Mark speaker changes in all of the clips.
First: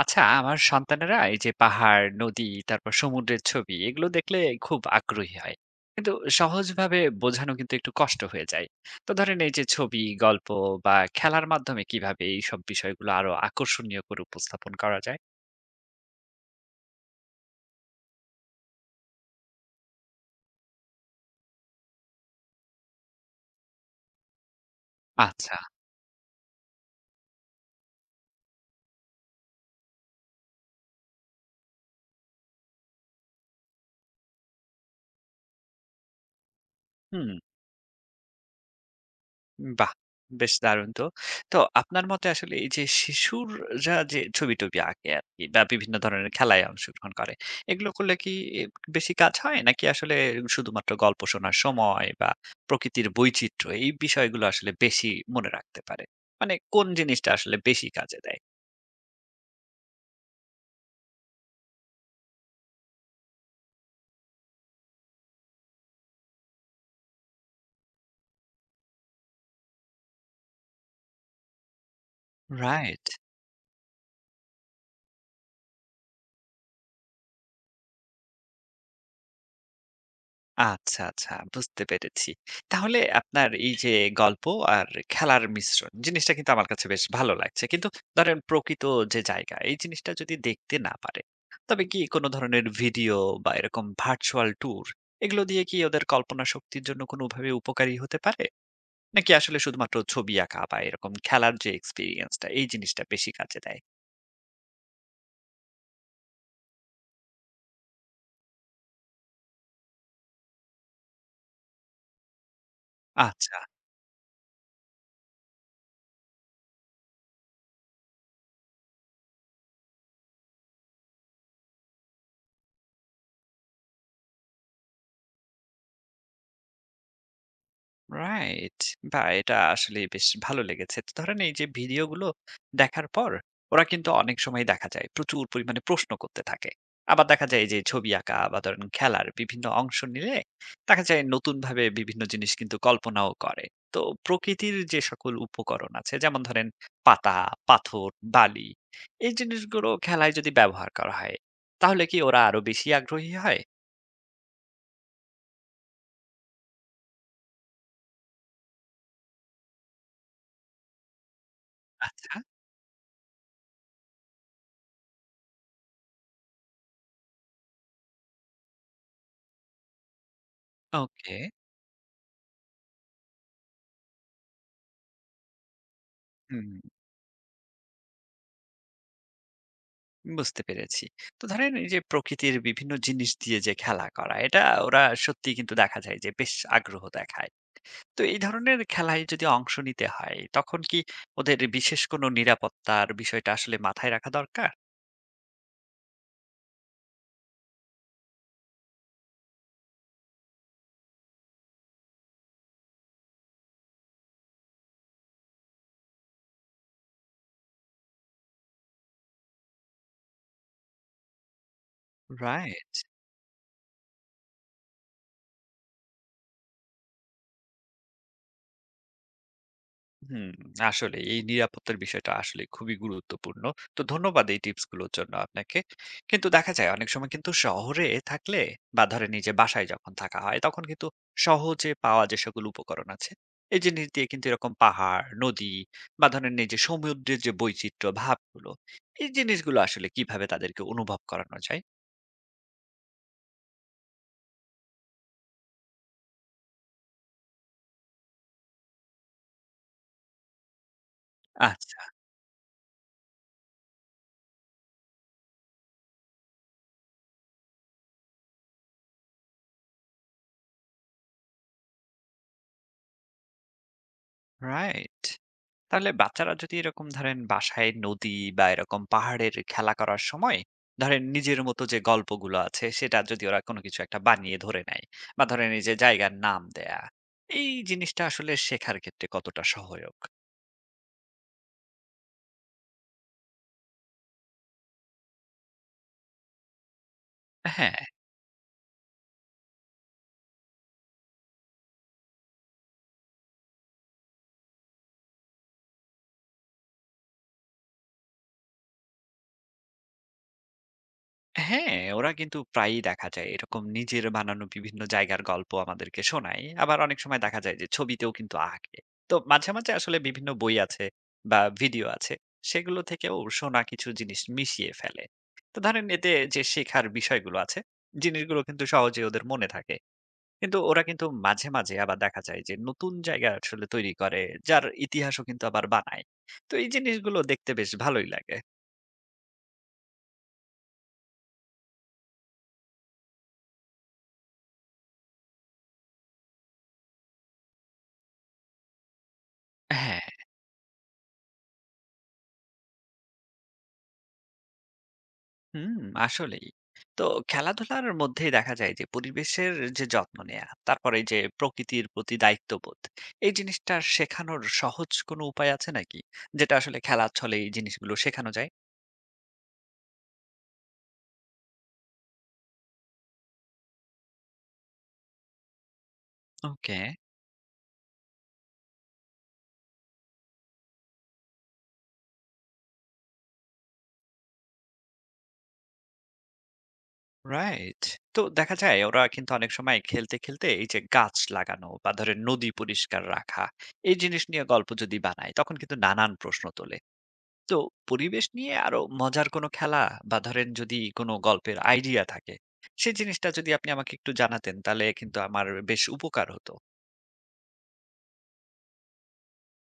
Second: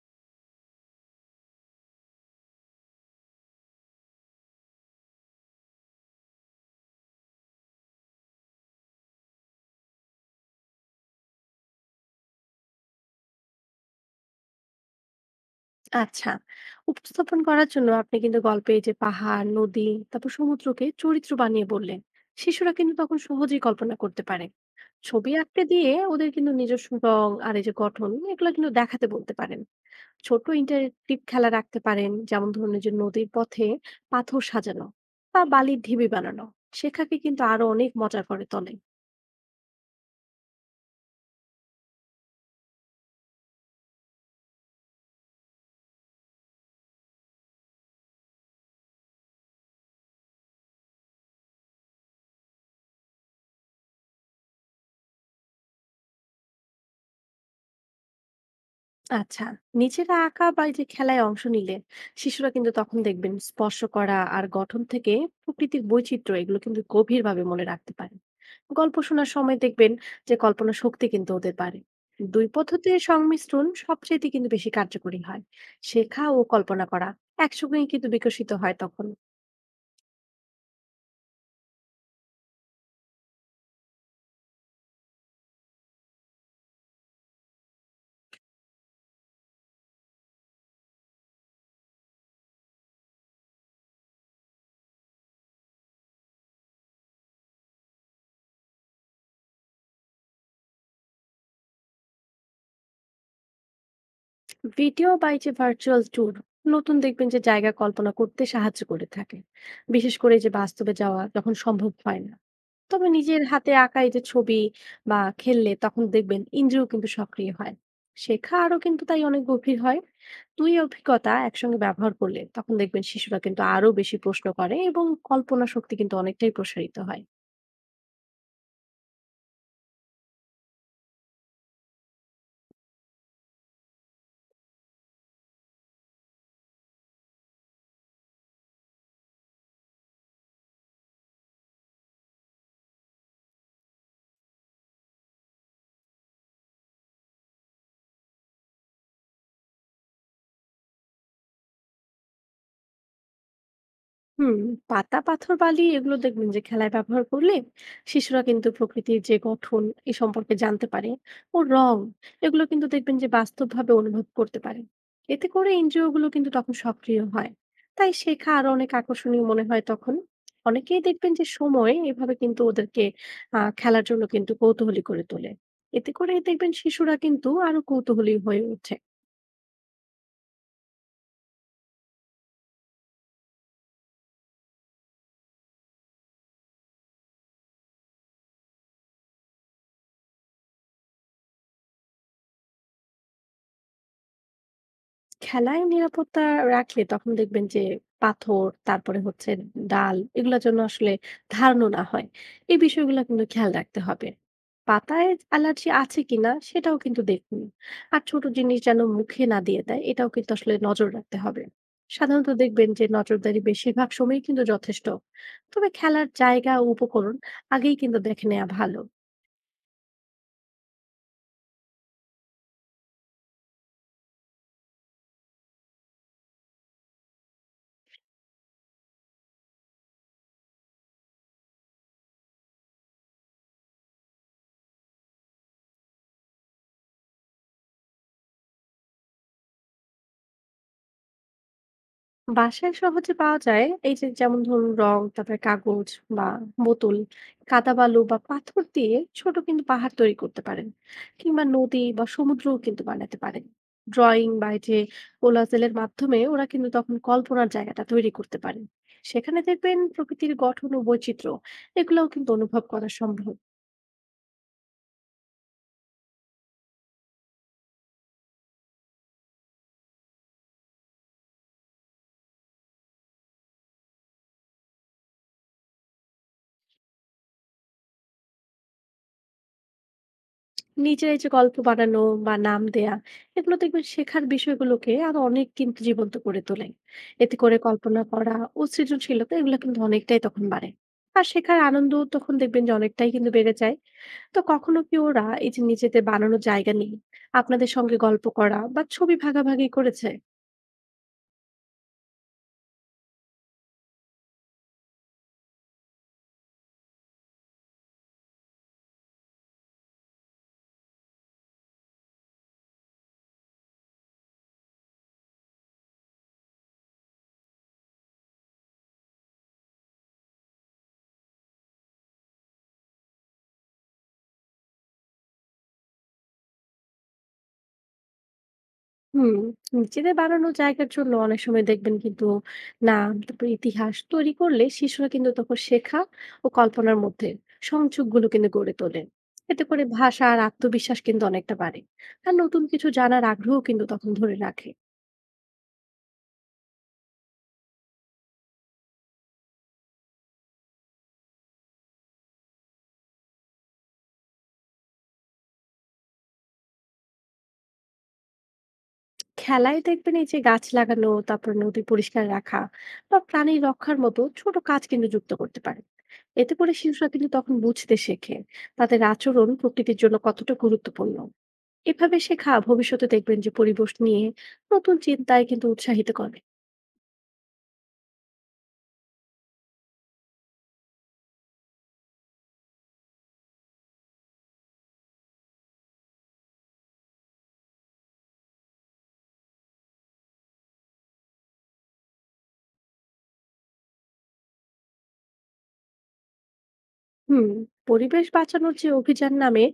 Speaker 1: আচ্ছা, আমার সন্তানেরা এই যে পাহাড়, নদী, তারপর সমুদ্রের ছবি এগুলো দেখলে খুব আগ্রহী হয়। কিন্তু সহজভাবে বোঝানো কিন্তু একটু কষ্ট হয়ে যায়। তো ধরেন এই যে ছবি, গল্প বা খেলার মাধ্যমে কিভাবে এইসব বিষয়গুলো আরো আকর্ষণীয় করে উপস্থাপন করা যায়?
Speaker 2: আচ্ছা, উপস্থাপন করার জন্য আপনি কিন্তু গল্পে এই যে পাহাড় নদী তারপর সমুদ্রকে চরিত্র বানিয়ে বললেন শিশুরা কিন্তু তখন সহজেই কল্পনা করতে পারে। ছবি
Speaker 1: আচ্ছা।
Speaker 2: আঁকতে দিয়ে ওদের কিন্তু নিজস্ব রং আর এই যে গঠন এগুলো কিন্তু দেখাতে বলতে পারেন। ছোট ইন্টারেক্টিভ খেলা রাখতে পারেন, যেমন ধরুন এই যে নদীর পথে পাথর সাজানো বা বালির ঢিবি বানানো শেখাকে
Speaker 1: হুম।
Speaker 2: কিন্তু আরো অনেক মজার করে তোলে।
Speaker 1: বাহ! বেশ দারুণ তো। তো আপনার মতে আসলে এই যে শিশুররা যে ছবি-টবি আঁকে আরকি বা বিভিন্ন ধরনের খেলায় অংশগ্রহণ করে, এগুলো করলে কি এ বেশি কাজ হয়? নাকি আসলে শুধুমাত্র গল্প শোনার সময় বা প্রকৃতির বৈচিত্র্য এই বিষয়গুলো আসলে বেশি মনে রাখতে পারে? মানে কোন জিনিসটা আসলে বেশি কাজে দেয়?
Speaker 2: আচ্ছা, নিজেরা আঁকা বা এই যে খেলায় অংশ নিলে শিশুরা কিন্তু তখন দেখবেন স্পর্শ করা আর গঠন থেকে প্রকৃতির বৈচিত্র্য এগুলো কিন্তু গভীরভাবে মনে রাখতে পারে। গল্প শোনার সময় দেখবেন যে কল্পনা শক্তি কিন্তু ওদের পারে। দুই পদ্ধতির
Speaker 1: রাইট।
Speaker 2: সংমিশ্রণ সবচেয়ে কিন্তু বেশি কার্যকরী হয়। শেখা ও কল্পনা করা একসঙ্গেই কিন্তু বিকশিত হয় তখন।
Speaker 1: আচ্ছা, আচ্ছা বুঝতে পেরেছি। তাহলে আপনার এই যে গল্প আর খেলার মিশ্রণ জিনিসটা কিন্তু আমার কাছে বেশ ভালো লাগছে। কিন্তু ধরেন প্রকৃত যে জায়গা এই জিনিসটা যদি দেখতে না পারে, তবে কি কোনো ধরনের ভিডিও বা এরকম ভার্চুয়াল ট্যুর এগুলো দিয়ে কি ওদের কল্পনা শক্তির জন্য কোনোভাবে উপকারী হতে পারে? নাকি আসলে শুধুমাত্র ছবি আঁকা বা এরকম খেলার যে এক্সপেরিয়েন্সটা এই জিনিসটা বেশি কাজে দেয়?
Speaker 2: ভিডিও বা এই যে ভার্চুয়াল ট্যুর নতুন দেখবেন যে জায়গা কল্পনা করতে সাহায্য করে থাকে, বিশেষ করে যে বাস্তবে যাওয়া যখন সম্ভব হয় না। তবে নিজের
Speaker 1: আচ্ছা।
Speaker 2: হাতে আঁকা এই যে ছবি বা খেললে তখন দেখবেন ইন্দ্রিয় কিন্তু সক্রিয় হয়। শেখা আরো কিন্তু তাই অনেক গভীর হয়। দুই অভিজ্ঞতা একসঙ্গে ব্যবহার করলে তখন দেখবেন শিশুরা কিন্তু আরো বেশি প্রশ্ন করে এবং কল্পনা শক্তি কিন্তু অনেকটাই প্রসারিত হয়।
Speaker 1: রাইট। বাহ! এটা আসলেই বেশ ভালো লেগেছে। তো ধরেন এই যে ভিডিওগুলো দেখার পর ওরা কিন্তু অনেক সময় দেখা যায় প্রচুর পরিমাণে প্রশ্ন করতে থাকে। আবার দেখা যায় যে ছবি আঁকা বা ধরেন খেলার বিভিন্ন অংশ নিলে দেখা যায় নতুনভাবে বিভিন্ন জিনিস কিন্তু কল্পনাও করে। তো প্রকৃতির যে সকল উপকরণ আছে যেমন ধরেন পাতা, পাথর, বালি এই জিনিসগুলো খেলায় যদি ব্যবহার করা হয় তাহলে কি ওরা আরো বেশি আগ্রহী হয়?
Speaker 2: হুম, পাতা পাথর বালি এগুলো দেখবেন যে খেলায় ব্যবহার করলে শিশুরা কিন্তু প্রকৃতির যে গঠন এ সম্পর্কে জানতে পারে ও রং
Speaker 1: আচ্ছা।
Speaker 2: এগুলো কিন্তু দেখবেন যে বাস্তবভাবে অনুভব করতে পারে। এতে করে ইন্দ্রিয়গুলো কিন্তু তখন সক্রিয় হয়। তাই শেখা আরো অনেক আকর্ষণীয় মনে হয় তখন। অনেকেই দেখবেন
Speaker 1: ওকে।
Speaker 2: যে সময় এভাবে কিন্তু ওদেরকে খেলার জন্য কিন্তু কৌতূহলী করে তোলে। এতে করে
Speaker 1: হুম।
Speaker 2: দেখবেন শিশুরা কিন্তু আরো কৌতূহলী হয়ে ওঠে।
Speaker 1: বুঝতে পেরেছি। তো ধরেন এই যে প্রকৃতির বিভিন্ন জিনিস দিয়ে যে খেলা করা, এটা ওরা সত্যিই কিন্তু দেখা যায় যে বেশ আগ্রহ দেখায়। তো এই ধরনের খেলায় যদি অংশ নিতে হয়, তখন কি ওদের বিশেষ কোনো নিরাপত্তার বিষয়টা আসলে মাথায় রাখা দরকার?
Speaker 2: খেলায় নিরাপত্তা রাখলে তখন দেখবেন যে পাথর তারপরে হচ্ছে ডাল এগুলোর জন্য আসলে ধারণা না হয় এই বিষয়গুলো কিন্তু খেয়াল রাখতে হবে। পাতায় অ্যালার্জি আছে কিনা সেটাও কিন্তু দেখুন। আর ছোট জিনিস যেন মুখে না দিয়ে দেয় এটাও কিন্তু আসলে নজর রাখতে হবে। সাধারণত দেখবেন
Speaker 1: রাইট।
Speaker 2: যে নজরদারি বেশিরভাগ সময়ই কিন্তু যথেষ্ট। তবে খেলার জায়গা ও উপকরণ আগেই কিন্তু দেখে নেওয়া ভালো।
Speaker 1: হুম, আসলে এই নিরাপত্তার বিষয়টা আসলে খুবই গুরুত্বপূর্ণ। তো ধন্যবাদ এই টিপস গুলোর জন্য আপনাকে। কিন্তু দেখা যায় অনেক সময় কিন্তু শহরে থাকলে বা ধরেন এই যে বাসায় যখন থাকা হয় তখন কিন্তু সহজে পাওয়া যে সকল উপকরণ আছে এই জিনিস দিয়ে কিন্তু এরকম পাহাড়, নদী বা ধরেন এই যে সমুদ্রের যে বৈচিত্র্য ভাবগুলো এই জিনিসগুলো আসলে কিভাবে তাদেরকে অনুভব করানো যায়?
Speaker 2: বাসায় সহজে পাওয়া যায় এই যে যেমন ধরুন রং তারপরে কাগজ বা বোতল, কাদা বালু বা পাথর দিয়ে ছোট কিন্তু পাহাড় তৈরি করতে পারেন, কিংবা
Speaker 1: আচ্ছা,
Speaker 2: নদী বা সমুদ্রও কিন্তু বানাতে পারেন। ড্রয়িং বা এই যে কোলাজেলের মাধ্যমে ওরা কিন্তু তখন কল্পনার জায়গাটা তৈরি করতে পারেন। সেখানে দেখবেন প্রকৃতির গঠন ও বৈচিত্র্য এগুলোও কিন্তু অনুভব করা সম্ভব।
Speaker 1: রাইট। তাহলে বাচ্চারা যদি এরকম ধরেন বাসায় নদী বা এরকম পাহাড়ের খেলা করার সময় ধরেন নিজের মতো যে গল্পগুলো আছে সেটা যদি ওরা কোনো কিছু একটা বানিয়ে ধরে নেয় বা ধরেন এই যে জায়গার নাম দেয়া এই জিনিসটা আসলে শেখার ক্ষেত্রে কতটা সহায়ক।
Speaker 2: নিজের এই যে গল্প বানানো বা নাম দেয়া এগুলো দেখবেন শেখার বিষয়গুলোকে আরো অনেক কিন্তু জীবন্ত করে তোলে। এতে করে
Speaker 1: হ্যাঁ।
Speaker 2: কল্পনা করা ও সৃজনশীলতা এগুলো কিন্তু অনেকটাই তখন বাড়ে। আর শেখার আনন্দ তখন দেখবেন যে অনেকটাই কিন্তু বেড়ে যায়। তো কখনো কি ওরা এই যে নিজেদের বানানো জায়গা নিয়ে আপনাদের সঙ্গে গল্প করা বা ছবি ভাগাভাগি করেছে?
Speaker 1: হ্যাঁ, ওরা কিন্তু প্রায়ই দেখা যায় এরকম নিজের বানানো বিভিন্ন জায়গার গল্প আমাদেরকে শোনায়। আবার অনেক সময় দেখা যায় যে ছবিতেও কিন্তু আঁকে। তো মাঝে, মাঝে আসলে বিভিন্ন বই আছে বা ভিডিও আছে সেগুলো থেকেও শোনা কিছু জিনিস মিশিয়ে ফেলে। তো ধরেন এতে যে শেখার বিষয়গুলো আছে জিনিসগুলো কিন্তু সহজে ওদের মনে থাকে। কিন্তু ওরা কিন্তু মাঝে, মাঝে আবার দেখা যায় যে নতুন জায়গা আসলে তৈরি করে যার ইতিহাসও কিন্তু আবার বানায়। তো এই জিনিসগুলো দেখতে বেশ ভালোই লাগে।
Speaker 2: হুম, নিজেদের বানানো জায়গার জন্য অনেক সময় দেখবেন কিন্তু নাম, তারপর ইতিহাস তৈরি করলে শিশুরা কিন্তু তখন শেখা ও কল্পনার মধ্যে সংযোগগুলো কিন্তু গড়ে তোলে। এতে করে
Speaker 1: হ্যাঁ।
Speaker 2: ভাষা আর আত্মবিশ্বাস কিন্তু অনেকটা বাড়ে। আর নতুন কিছু জানার আগ্রহ কিন্তু তখন ধরে রাখে।
Speaker 1: হুম, আসলেই। তো খেলাধুলার মধ্যেই দেখা যায় যে পরিবেশের যে যত্ন নেয়া, তারপরে এই যে প্রকৃতির প্রতি দায়িত্ববোধ, এই জিনিসটা শেখানোর সহজ কোনো উপায় আছে নাকি? যেটা আসলে খেলার ছলে এই জিনিসগুলো শেখানো যায়?
Speaker 2: খেলায় দেখবেন এই যে গাছ লাগানো, তারপর নদী পরিষ্কার রাখা বা প্রাণী রক্ষার মতো ছোট কাজ কিন্তু যুক্ত করতে পারে। এতে করে
Speaker 1: ওকে,
Speaker 2: শিশুরা কিন্তু তখন বুঝতে শেখে তাদের আচরণ প্রকৃতির জন্য কতটা গুরুত্বপূর্ণ। এভাবে শেখা ভবিষ্যতে দেখবেন যে পরিবেশ নিয়ে নতুন চিন্তায় কিন্তু উৎসাহিত করে।
Speaker 1: রাইট। তো দেখা যায় ওরা কিন্তু অনেক সময় খেলতে, খেলতে এই যে গাছ লাগানো বা ধরেন নদী পরিষ্কার রাখা, এই জিনিস নিয়ে গল্প যদি বানায় তখন কিন্তু নানান প্রশ্ন তোলে। তো পরিবেশ নিয়ে আরো মজার কোনো খেলা বা ধরেন যদি কোনো গল্পের আইডিয়া থাকে সেই জিনিসটা যদি আপনি আমাকে একটু জানাতেন তাহলে কিন্তু আমার বেশ উপকার হতো।
Speaker 2: হুম, পরিবেশ বাঁচানোর যে অভিযান নামে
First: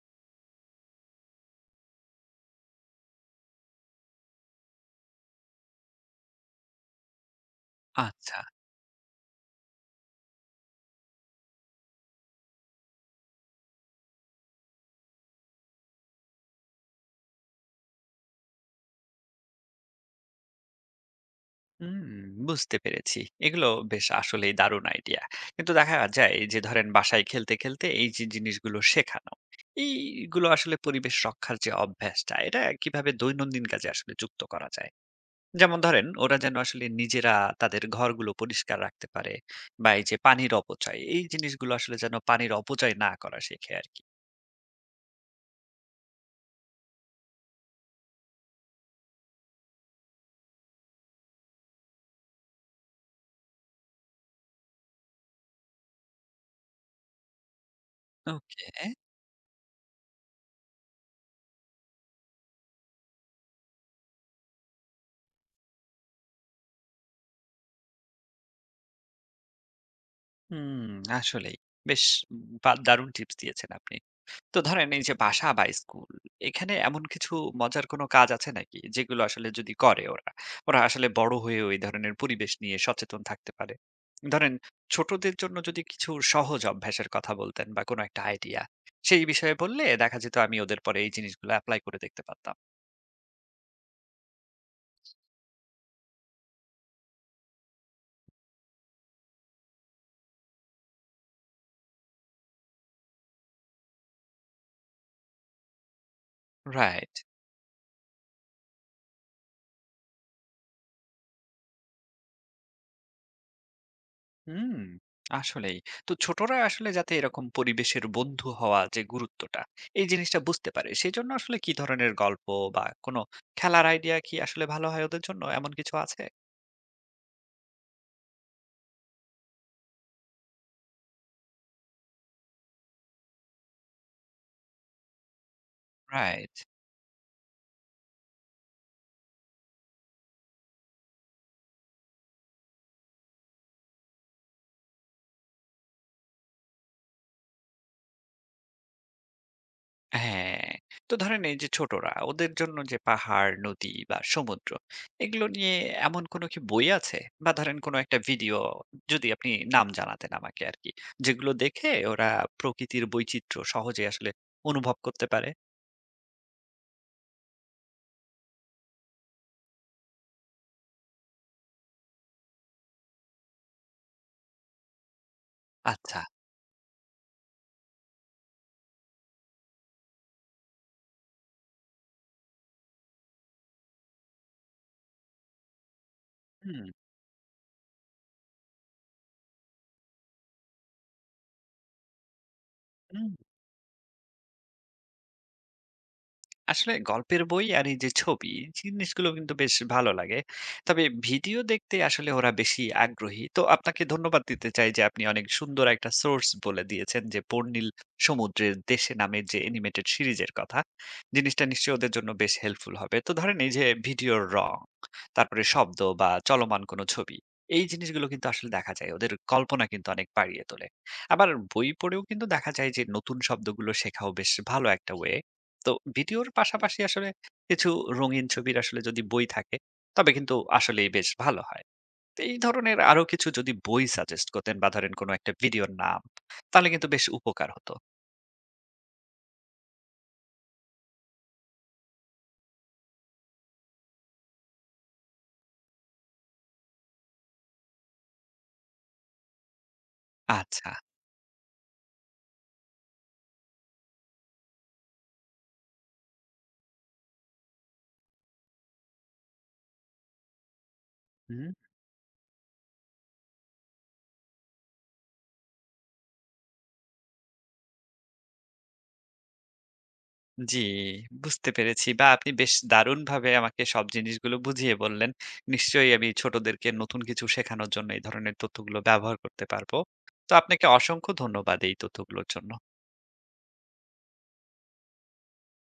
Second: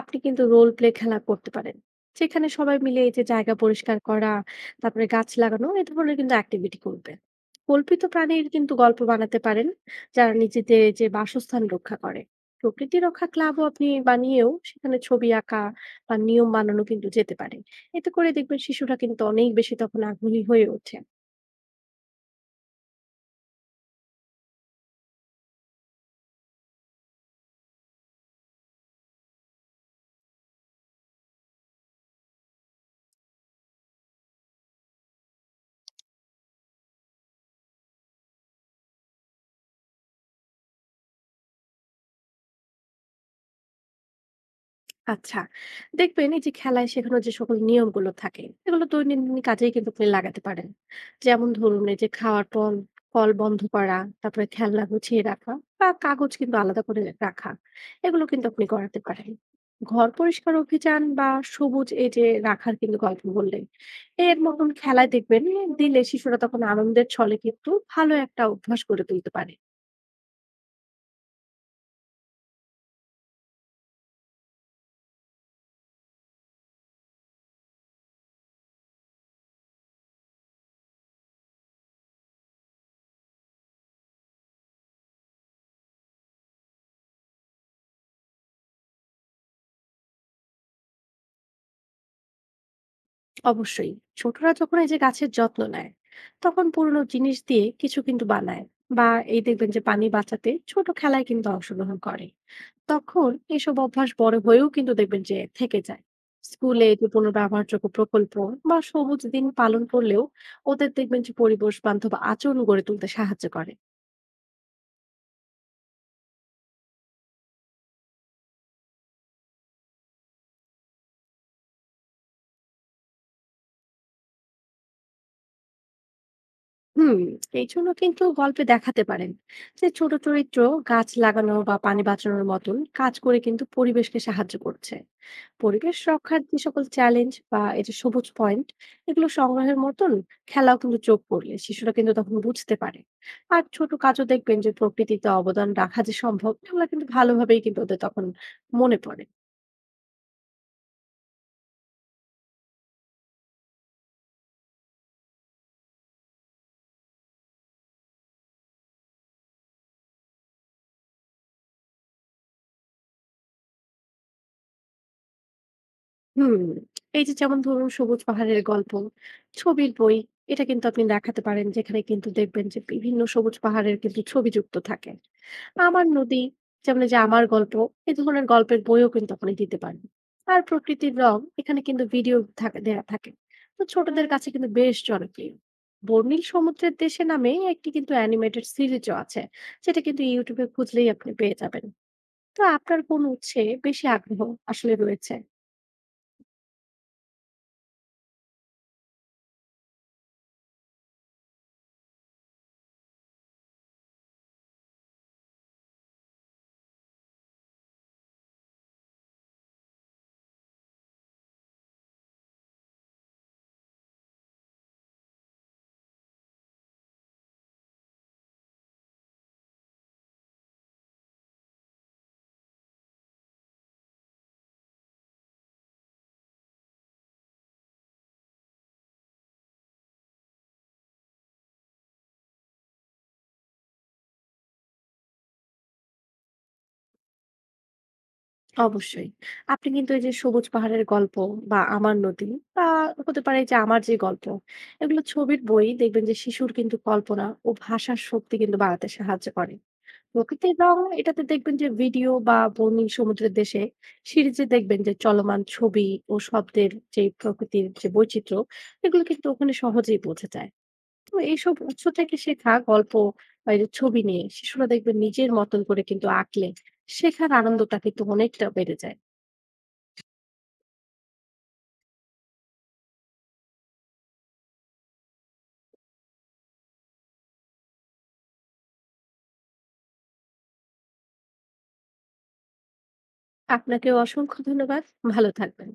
Speaker 2: আপনি কিন্তু রোল প্লে খেলা করতে পারেন, যেখানে সবাই মিলে এই যে জায়গা পরিষ্কার করা তারপরে গাছ লাগানো এ ধরনের কিন্তু অ্যাক্টিভিটি করবে। কল্পিত
Speaker 1: আচ্ছা।
Speaker 2: প্রাণীর কিন্তু গল্প বানাতে পারেন যারা নিজেদের যে বাসস্থান রক্ষা করে। প্রকৃতি রক্ষা ক্লাবও আপনি বানিয়েও সেখানে ছবি আঁকা বা নিয়ম বানানো কিন্তু যেতে পারে। এতে করে দেখবেন শিশুরা কিন্তু অনেক বেশি তখন আগ্রহী হয়ে ওঠে।
Speaker 1: হুম। বুঝতে পেরেছি। এগুলো বেশ আসলেই দারুণ আইডিয়া। কিন্তু দেখা যায় যে ধরেন বাসায় খেলতে খেলতে এই যে জিনিসগুলো শেখানো এইগুলো আসলে পরিবেশ রক্ষার যে অভ্যাসটা এটা কিভাবে দৈনন্দিন কাজে আসলে যুক্ত করা যায় যেমন ধরেন ওরা যেন আসলে নিজেরা তাদের ঘরগুলো পরিষ্কার রাখতে পারে বা এই যে পানির অপচয় এই জিনিসগুলো আসলে যেন পানির অপচয় না করা শেখে আর কি।
Speaker 2: আচ্ছা, দেখবেন এই যে খেলায় শেখানোর যে সকল নিয়মগুলো থাকে এগুলো দৈনন্দিন কাজেই কিন্তু আপনি লাগাতে পারেন। যেমন ধরুন এই যে খাওয়ার ফল ফল বন্ধ করা তারপরে খেলনা গুছিয়ে রাখা বা কাগজ কিন্তু আলাদা করে রাখা এগুলো কিন্তু আপনি
Speaker 1: ওকে।
Speaker 2: করাতে পারেন। ঘর পরিষ্কার অভিযান বা সবুজ এই যে রাখার কিন্তু গল্প বললেন এর মতন খেলায় দেখবেন এ দিলে শিশুরা তখন আনন্দের ছলে কিন্তু ভালো একটা অভ্যাস গড়ে তুলতে পারে।
Speaker 1: হুম। আসলেই। বেশ দারুণ টিপস দিয়েছেন আপনি। তো ধরেন এই যে বাসা বা স্কুল এখানে এমন কিছু মজার কোনো কাজ আছে নাকি যেগুলো আসলে যদি করে ওরা ওরা আসলে বড় হয়ে ওই ধরনের পরিবেশ নিয়ে সচেতন থাকতে পারে। ধরেন ছোটদের জন্য যদি কিছু সহজ অভ্যাসের কথা বলতেন বা কোনো একটা আইডিয়া সেই বিষয়ে বললে দেখা যেত আমি ওদের পরে এই জিনিসগুলো অ্যাপ্লাই করে দেখতে পারতাম।
Speaker 2: অবশ্যই, ছোটরা যখন এই যে গাছের যত্ন নেয় তখন পুরনো জিনিস দিয়ে কিছু কিন্তু বানায়, বা এই দেখবেন যে পানি বাঁচাতে ছোট খেলায় কিন্তু অংশগ্রহণ করে তখন এসব অভ্যাস বড় হয়েও কিন্তু দেখবেন যে থেকে যায়। স্কুলে এই যে
Speaker 1: রাইট।
Speaker 2: পুনর্ব্যবহারযোগ্য প্রকল্প বা সবুজ দিন পালন করলেও ওদের দেখবেন যে পরিবেশ বান্ধব আচরণ গড়ে তুলতে সাহায্য করে।
Speaker 1: হুম, আসলেই। তো ছোটরা আসলে যাতে এরকম পরিবেশের বন্ধু হওয়া যে গুরুত্বটা, এই জিনিসটা বুঝতে পারে সেজন্য আসলে কি ধরনের গল্প বা কোনো খেলার আইডিয়া কি আসলে ভালো হয় ওদের জন্য? এমন কিছু আছে?
Speaker 2: হুম, এই জন্য কিন্তু গল্পে দেখাতে পারেন যে ছোট চরিত্র গাছ লাগানো বা পানি বাঁচানোর মতন কাজ করে কিন্তু পরিবেশকে সাহায্য করছে। পরিবেশ রক্ষার
Speaker 1: রাইট।
Speaker 2: যে সকল চ্যালেঞ্জ বা এই যে সবুজ পয়েন্ট এগুলো সংগ্রহের মতন খেলাও কিন্তু যোগ করলে শিশুরা কিন্তু তখন বুঝতে পারে। আর ছোট কাজও দেখবেন যে প্রকৃতিতে অবদান রাখা যে সম্ভব এগুলো কিন্তু ভালোভাবেই কিন্তু ওদের তখন মনে পড়ে।
Speaker 1: হ্যাঁ। তো ধরেন এই যে ছোটরা ওদের জন্য যে পাহাড়, নদী বা সমুদ্র এগুলো নিয়ে এমন কোনো কি বই আছে? বা ধরেন কোনো একটা ভিডিও যদি আপনি নাম জানাতেন আমাকে আরকি। যেগুলো দেখে ওরা প্রকৃতির বৈচিত্র্য সহজে আসলে অনুভব করতে পারে?
Speaker 2: হুম, এই যে যেমন ধরুন সবুজ পাহাড়ের গল্প ছবির বই এটা কিন্তু আপনি দেখাতে পারেন, যেখানে কিন্তু দেখবেন যে বিভিন্ন সবুজ পাহাড়ের কিন্তু ছবি যুক্ত থাকে। আমার
Speaker 1: আচ্ছা।
Speaker 2: নদী, যেমন এই যে আমার গল্প, এই ধরনের গল্পের বইও কিন্তু আপনি দিতে পারেন। আর প্রকৃতির রং এখানে কিন্তু ভিডিও থাকে দেয়া থাকে, তো ছোটদের কাছে কিন্তু বেশ জনপ্রিয়। বর্ণিল
Speaker 1: হুম।
Speaker 2: সমুদ্রের দেশে নামে একটি কিন্তু অ্যানিমেটেড সিরিজও আছে, সেটা কিন্তু ইউটিউবে খুঁজলেই আপনি পেয়ে যাবেন। তো আপনার কোন
Speaker 1: হুম,
Speaker 2: উৎসে বেশি আগ্রহ আসলে রয়েছে?
Speaker 1: আসলে গল্পের বই আর এই যে ছবি এই জিনিসগুলো কিন্তু বেশ ভালো লাগে। তবে ভিডিও দেখতে আসলে ওরা বেশি আগ্রহী। তো আপনাকে ধন্যবাদ দিতে চাই যে আপনি অনেক সুন্দর একটা সোর্স বলে দিয়েছেন যে পর্ণিল সমুদ্রের দেশে নামে যে অ্যানিমেটেড সিরিজের কথা, জিনিসটা নিশ্চয়ই ওদের জন্য বেশ হেল্পফুল হবে। তো ধরেন এই যে ভিডিওর রং তারপরে শব্দ বা চলমান কোনো ছবি এই জিনিসগুলো কিন্তু আসলে দেখা যায় ওদের কল্পনা কিন্তু অনেক বাড়িয়ে তোলে। আবার বই পড়েও কিন্তু দেখা যায় যে নতুন শব্দগুলো শেখাও বেশ ভালো একটা ওয়ে। তো ভিডিওর পাশাপাশি আসলে কিছু রঙিন ছবির আসলে যদি বই থাকে, তবে কিন্তু আসলেই বেশ ভালো হয়। তো এই ধরনের আরো কিছু যদি বই সাজেস্ট করতেন বা ধরেন কোনো একটা ভিডিওর নাম, তাহলে কিন্তু বেশ উপকার হতো।
Speaker 2: অবশ্যই। আপনি কিন্তু এই যে সবুজ পাহাড়ের গল্প বা আমার নদী, বা হতে পারে যে আমার যে গল্প, এগুলো ছবির বই দেখবেন যে শিশুর কিন্তু কল্পনা ও ভাষার শক্তি কিন্তু বাড়াতে সাহায্য করে। প্রকৃতির
Speaker 1: আচ্ছা।
Speaker 2: রং এটাতে দেখবেন যে ভিডিও বা বনি সমুদ্রের দেশে সিরিজে দেখবেন যে চলমান ছবি ও শব্দের যে প্রকৃতির যে বৈচিত্র্য এগুলো কিন্তু ওখানে সহজেই বোঝা যায়। তো
Speaker 1: হুম।
Speaker 2: এইসব উৎস থেকে শেখা গল্প বা এই যে ছবি নিয়ে শিশুরা দেখবেন নিজের মতন করে কিন্তু আঁকলে শেখার আনন্দটা কিন্তু অনেকটা বেড়ে যায়।
Speaker 1: জি, বুঝতে পেরেছি। বা আপনি বেশ দারুণভাবে আমাকে সব জিনিসগুলো বুঝিয়ে বললেন। নিশ্চয়ই আমি ছোটদেরকে নতুন কিছু শেখানোর জন্য এই ধরনের তথ্যগুলো ব্যবহার করতে পারবো। তো আপনাকে অসংখ্য ধন্যবাদ এই তথ্যগুলোর জন্য।
Speaker 2: আপনাকেও অসংখ্য ধন্যবাদ। ভালো থাকবেন।